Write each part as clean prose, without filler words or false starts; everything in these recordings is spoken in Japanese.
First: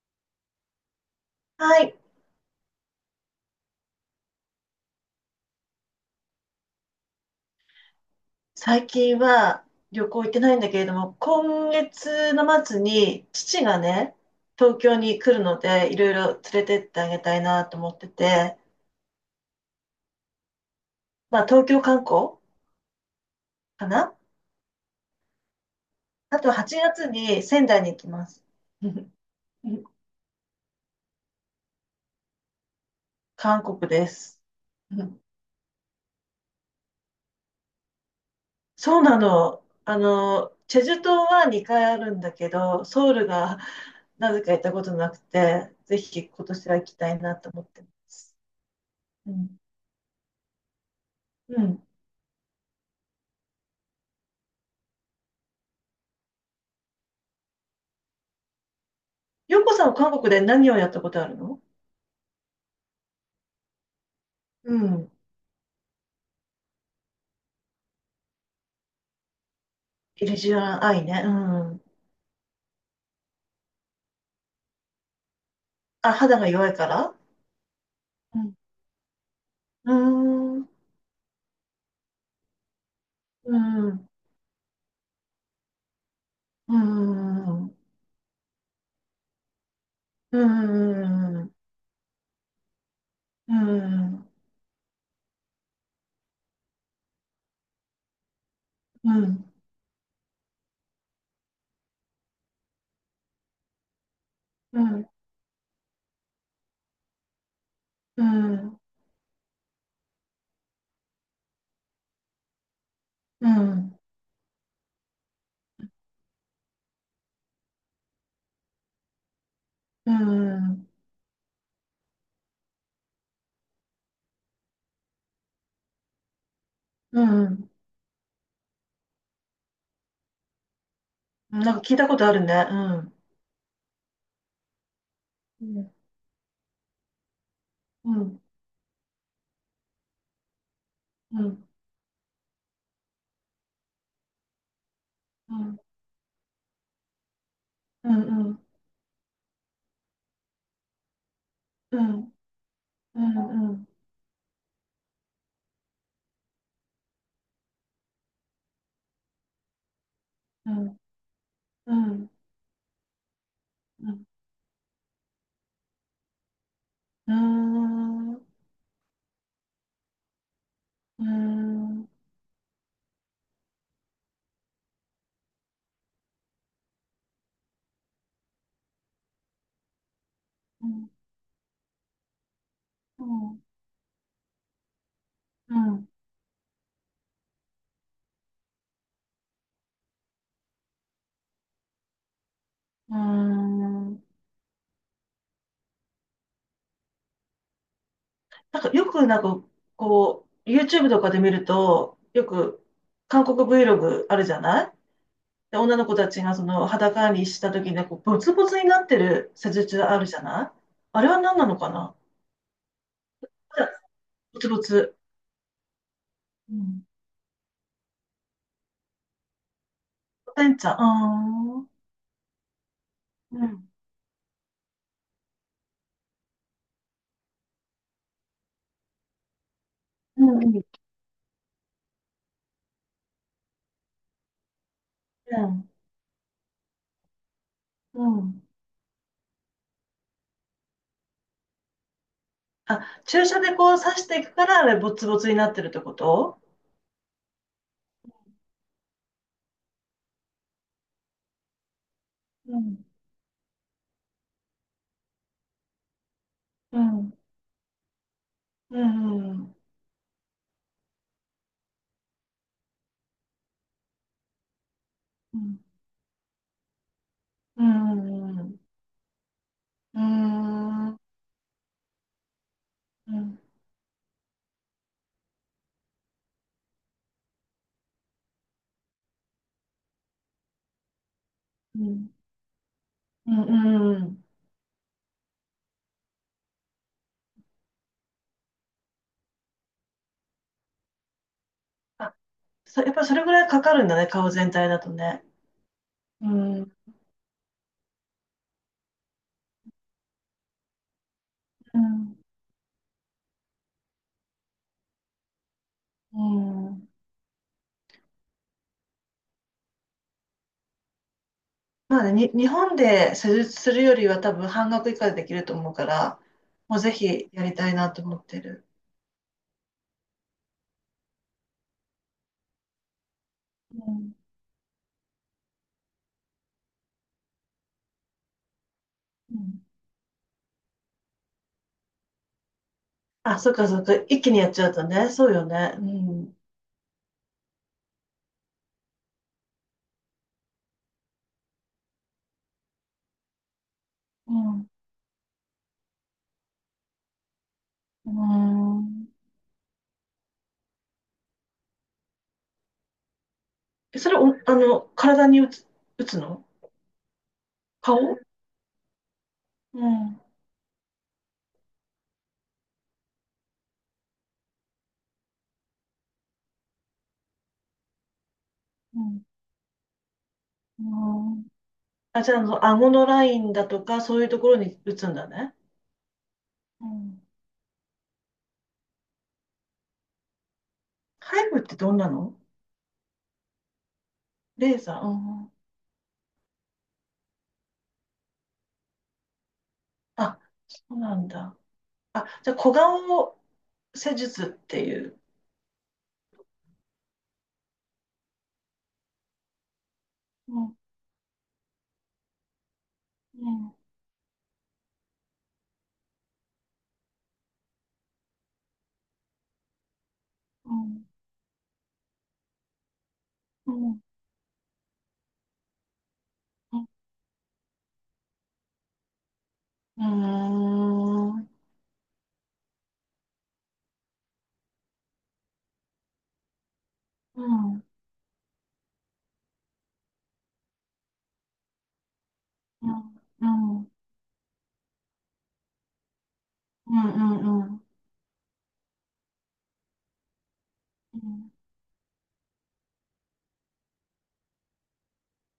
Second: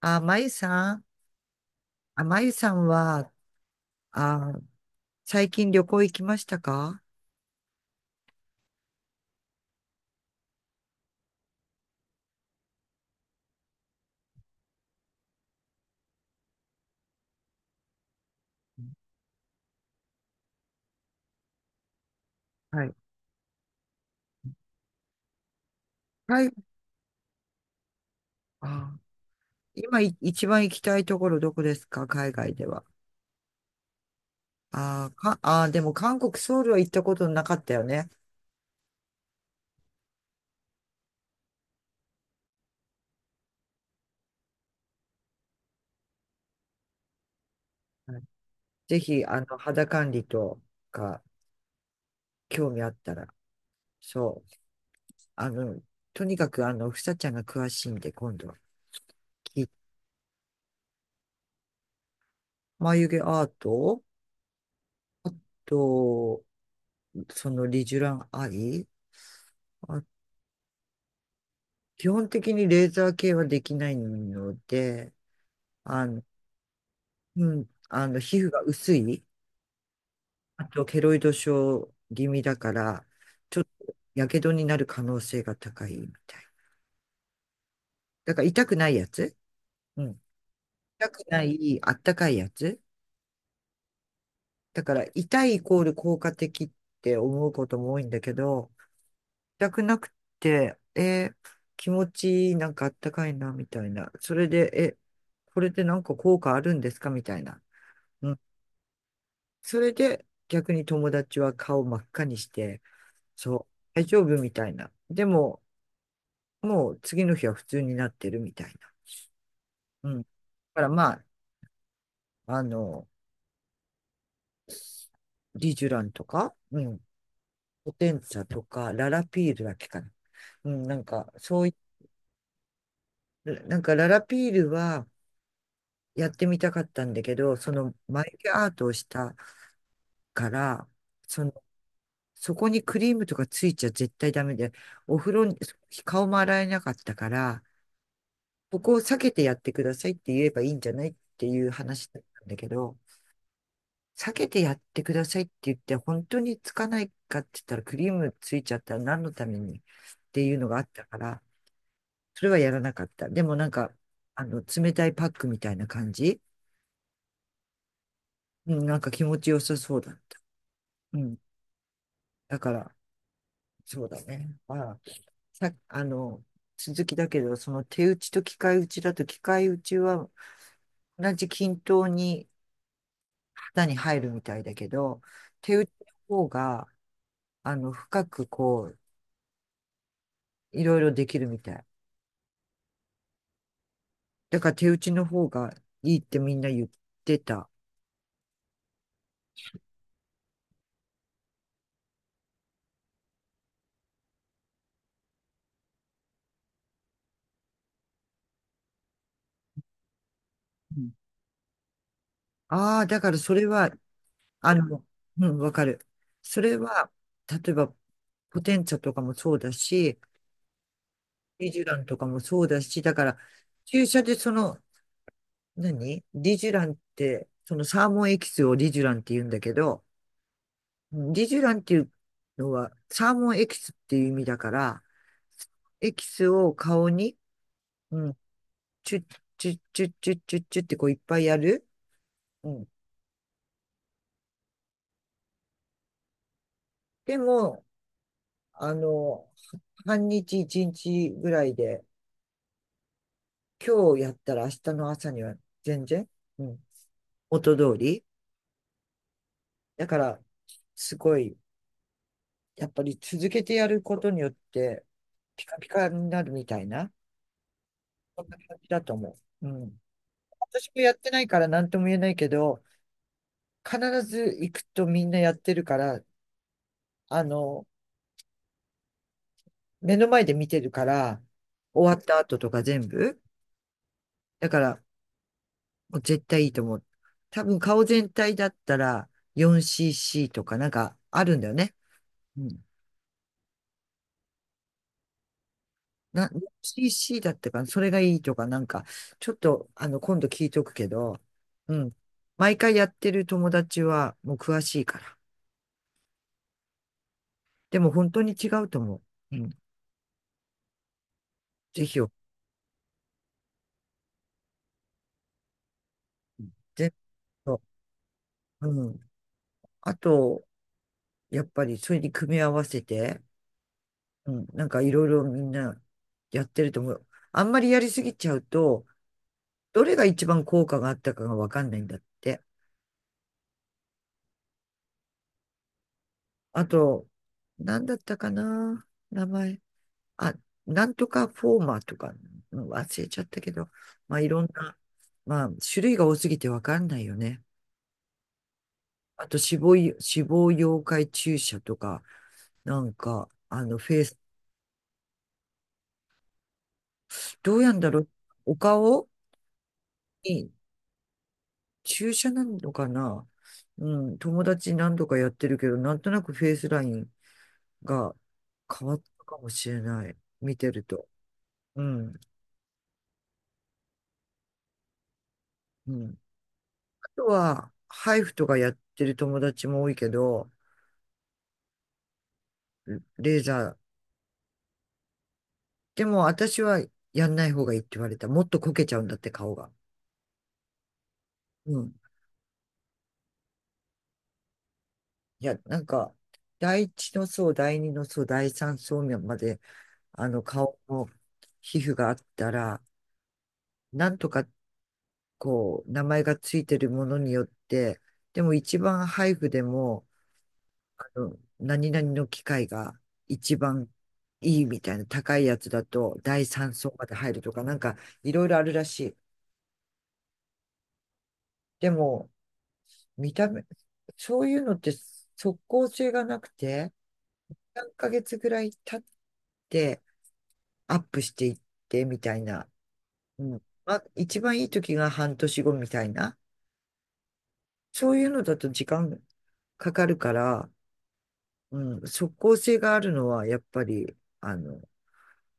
あ、まゆさん、はい。あ、まゆさんは、あ、最近旅行行きましたか？最近は旅行行ってないんだけれども、今月の末に父がね、東京に来るので、いろいろ連れてってあげたいなと思ってて、まあ東京観光はい。かな。あはい。と8月に仙台に行きます。あ、一番行きたいところどこですか、海外では？韓国です。うん、でも韓国、ソウルは行ったことなかったよね。そうなの。あの、チェジュ島は2回あるんだけど、ソウルがなぜか行ったことなくて、ぜひ今年は行きたいなと思ってまはい。す。ぜひ、うん。肌管理とか、うん、興味あったら。そう。あの、とにかく、ふさちゃんが詳しいんで、今度はヨ聞い、コさんは韓国で何をやったことあるの？眉毛アートうん。と、そのリジュランアイ。あイリジュアンアイね。うん。基本的にレーザー系はできないので、ああ、の、肌が弱いから。うん、皮膚うが薄い、ん。うーん。あうとケロイド症気味だから、ーちょっとん。やけどになる可能性が高いみたい。うーん。うだから痛くないやつ。うん。ー痛くなん。うい、あったかいやつ。ーん。だから痛いイコール効果的って思うことも多いんだけど、うん。全くなくて、気持ちいい、なんかあったかいな、みたいな。それで、うえ、ん。これでなんか効果あるんですかみたいな。ううん。ん。それで、逆に友達は顔真っ赤にして、うそう、ん。大丈夫みたいな。でも、もう次の日は普通になってるみたいな。ううん。だからん。まあ、あの、リジュランとか、うん、うん。ポテンツァとか、ララピールだっけかな。うん、なんか、そうないんか聞いたことあるね。うん。なんかララピールは、うん。やってみたかったんだけど、そのう眉ん。毛アートをしたから、うその、ん。そこにクリームとかついちゃ絶対ダメで、お風呂うに、ん。顔も洗えなかったから、うん。ここを避けてやってくださいって言えばいいんじゃないっていうう話だっん。たんだけど、うん。うん。避けてやってくださいって言って、本当につかないかって言ったらクリームついちゃったら何のためにっていうのうがあっん。たから、うん。それはやらなかった。でもなんか、うん。冷たいパックみたいな感じ、うん。うーん。ううん、なんか気持ちよさそうだった。うん。ん。だから、そうだね。ああ、さ、あの、続きだけど、その手打ちと機械打ちだと、機械打ちは同じ均等にうん。型に入るみたいだけど、う手打ちん。の方が、深く、こう、いろいろできるみたい。うーん。だから手打ちの方がいいってみんな言ってた。なんかよくなんかこう、YouTube とかで見ると、よく韓国 Vlog あるじゃない。で、女の子たちがその裸にした時にこうボツボツになってる施術あるじゃない、あれは何なのかな？だからそれは、ボツあボの、ツ。うん、わかる。そうれん。は、例えば、ポテンツァとかもそうだし、てんちゃん。イジあュランー、とかもそうだし、だから、うん。注射でそのリジュランって、そのサーモンエキスをリジュランって言うんだけど、うん、うん、うん。リジュランっていうのはサーモンエキスっていう意味だから、うん。エキスを顔に、ううん、ん。チュッチュッチュッチュッチュッチュッってこういっぱいやる。うん。あ、注射でこう刺していくからあれボツボツになってるってこと？でも、あの、半日一日ぐらいで、うん。今日やったら明日の朝には全然、うん、うん。元通り。うん。うん。だから、すごいやっぱり続けてやることによって、うピカん。ピカになるみたいな、うそんん。なう感ん。じだと思う。うん。う私もやっん。てないから何とも言えないけど、うん、必ず行くとみんなやってるから、あの、目の前で見てるから、う終わっん、た後とか全部。うん、うん、うん。だから、もう絶対いいと思う。多分顔全体だったら 4cc とかなんかあるんだよね。あ、うん。やっぱりそれぐらいかかるんだね、顔全体だとね。うな、ん、う CC だったかな、それがいいとか、なんか、ちょっと、今度聞いとくけど、うん、ん。毎回やってる友達は、もう詳しいから。うん。でも本当に違うと思う。うん。ぜひまよ、あね、日本で施術するよりは多分半額以下でできると思うから、もうぜぜひやひりよ、たいなと思ってる。うん。あと、やっぱり、それに組み合わせて、うん、うん。なんか、いろいろみんな、やってると思う。あんまりやりすぎちゃうと、うん。どれが一番効果があったかがわかんないんだって。あ、そっかそっか、一気にやっちゃうとね、そうよね。うん、あと、なんだったかな、名前。あ、なんとかフォーマーとか、うん、忘れちゃったけど、まあいろんうな、まあ種類が多すぎてわかんないよね。ん、うん。あと死亡溶解注射とか、なんか、フェえイそれス、お、あの、体に打つ、打つの？どうやんだろう、顔？お顔うん、に注射なのかな？うん、友達何度かやってるけど、なんとなくフェイスラインが変わっうん、たかもしれない。見てうると。ん。うん、あ、じゃあ、あの、顎のラインだとか、そういうところに打つんだね。うん。うあん。とは、ハイフとかやってる友達も多いけど、ハイブってどんなの？レーザー。レーザー。うん。でも私はやんない方がいいって言われた。もっとこけちゃうんだって顔が。あ、そうなんだ。うん。あ、じゃあ、小顔施術っていう。いや、なんか、第一の層、第二の層、第三層まで、うん、顔の皮膚があったら、うん、なんとか、こう、名前がついてるものによって、でも一番配布でも、うん、何々の機械が一う番ん、いいみたいな高いやつだと、第三うん、層まで入るとか、なんか、いろいろあるらしい。うん、うん、でも、見た目、そういうのって即効性がなくて、うん、3ヶ月ぐらい経ってアップしていってみたいな。ううん、ん。うん、うん、まあ、一番いい時が半年後みたいな。うん、そういうのだと時間かかるから、ううん、即効性があるのはやっぱり、あの、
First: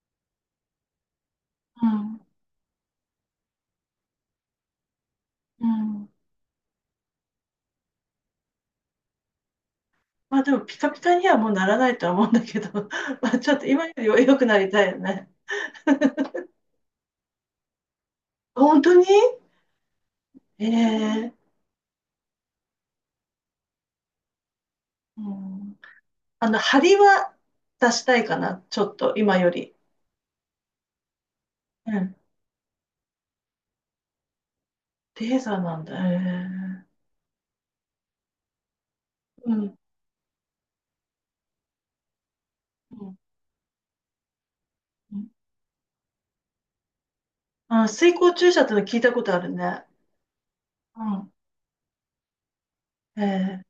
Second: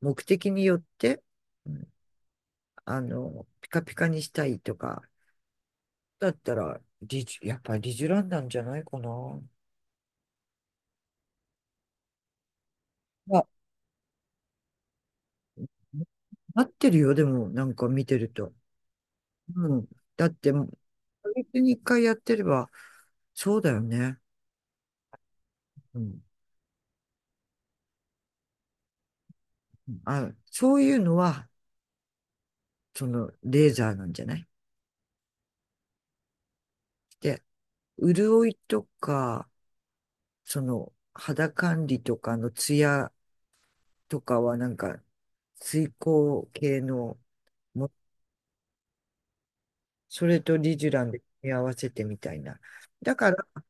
目的によって、うん、ん、ピカピカにしたいとか、うん。だったら、やっぱりリジュランなんじゃないかな。ままあ、でも、ピカピカにはもうならないとは思うんだけど、まあ、あ、ちょっと今よりは良くなりたいよね。なってるよ、でも、なんか見てると。本当に？うん。だって、ええ。月に一回やってれば、そうだよね。うん。うん。あの、張りは出したいかな、ちょっと、今より。そういうのは、うん。その、レーザーなんじゃない？レーザーなんだ。へえ。で、潤いとか、うん。その、肌管理とかのツうヤん。とかは、なんか、うん。水光系のあ、も、水光注射っての聞いたことあるね。それとリジュうランで組ん。み合わせてみたいな。だへから、え。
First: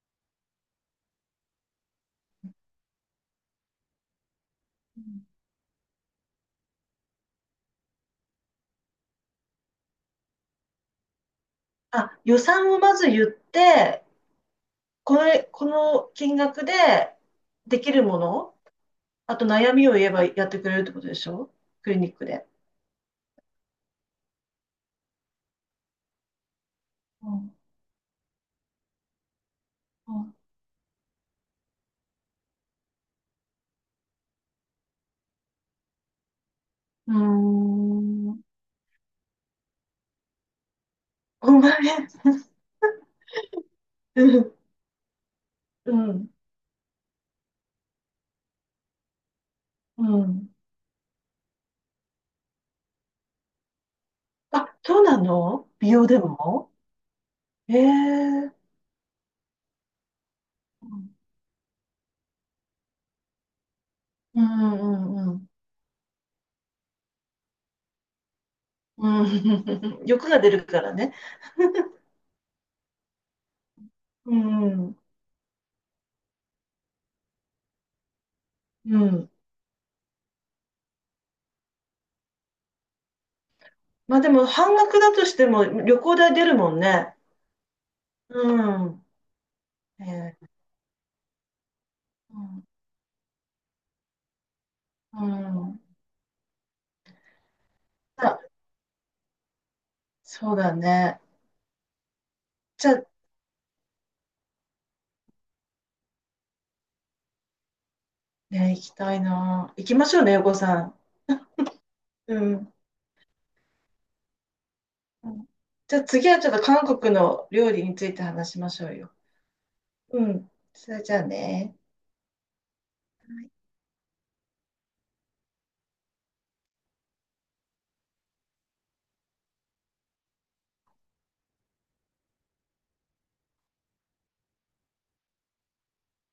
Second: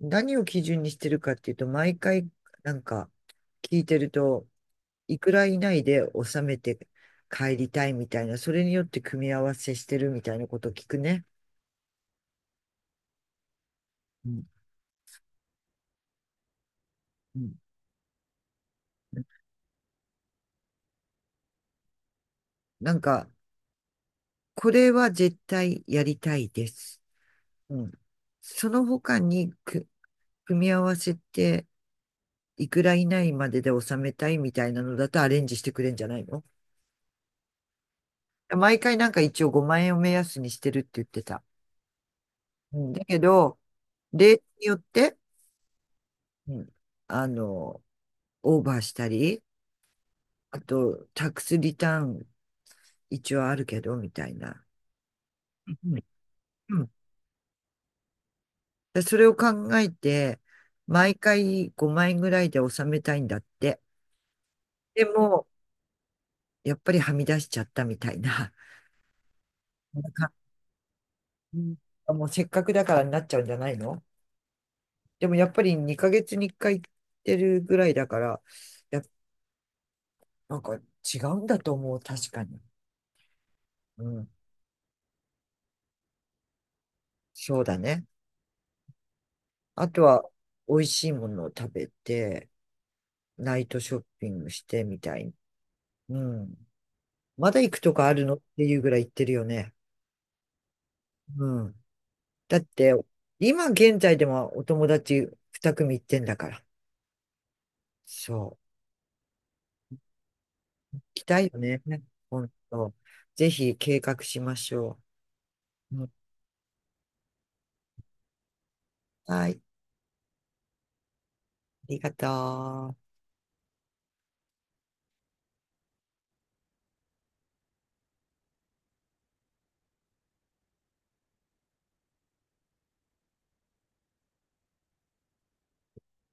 何を基準にしてるかっていうと、毎回、なんか、聞いてると、ういん。くら以内で収めて帰りたいみたいな、それによって組み合わせしてるみたいなことを聞くね。あ、予算をまず言って、うん、これ、この金額でうん、できるもの、あと悩みを言えばやってくれるってことでしょ？クリニックで。なんか、これは絶対やりたいです。うん。うん、その他に組み合わせて、いくら以内までで収めたいみたいなのだとアレンジしてくれんじゃないの？うん。うーん。毎回なんか一応5万円を目安にしてるって言ってた。5万円。うん、だけど、う例ん。によって、うん。うん、あの、オーバーしたり、うん。あと、タックスリターン一応あるけど、みたいな。あ、そうなの？う美ん、容でも？うん、ええ。それを考えて、うん、毎回5円ぐらいで収めたいんだって。うん、うでん、うも、ん。やっぱりはみ出しちゃったみたいな。うん。 なん欲か、が出るからね。うん、もうせっかくだからになっちゃうんじゃないの？うん。でもやっぱり2ヶ月に1回行ってるぐらいだから、うやっぱん。なんか違うんだと思う、確かに。うまあん、でも半額だとしても旅行代出るもんね。そうだね。うあとは、ん。ええ。美味しいものを食べうて、ん。ナイトショッピングしてみたうい。ん。うん、まだ行くとかあるのあ、っていうぐらい行ってるよね。そうだね。うん。だっじゃて、あ今現在でもお友達2組行ってんだから。そね、う。行きたいな。行きましょうね、横さん。行きたいよね。う本ん。当。ぜひ計画しましょうん、じう。ゃあうん、次はちょっと韓国の料理について話しましょうよ。はい。あうん。それじゃあね。りがとう。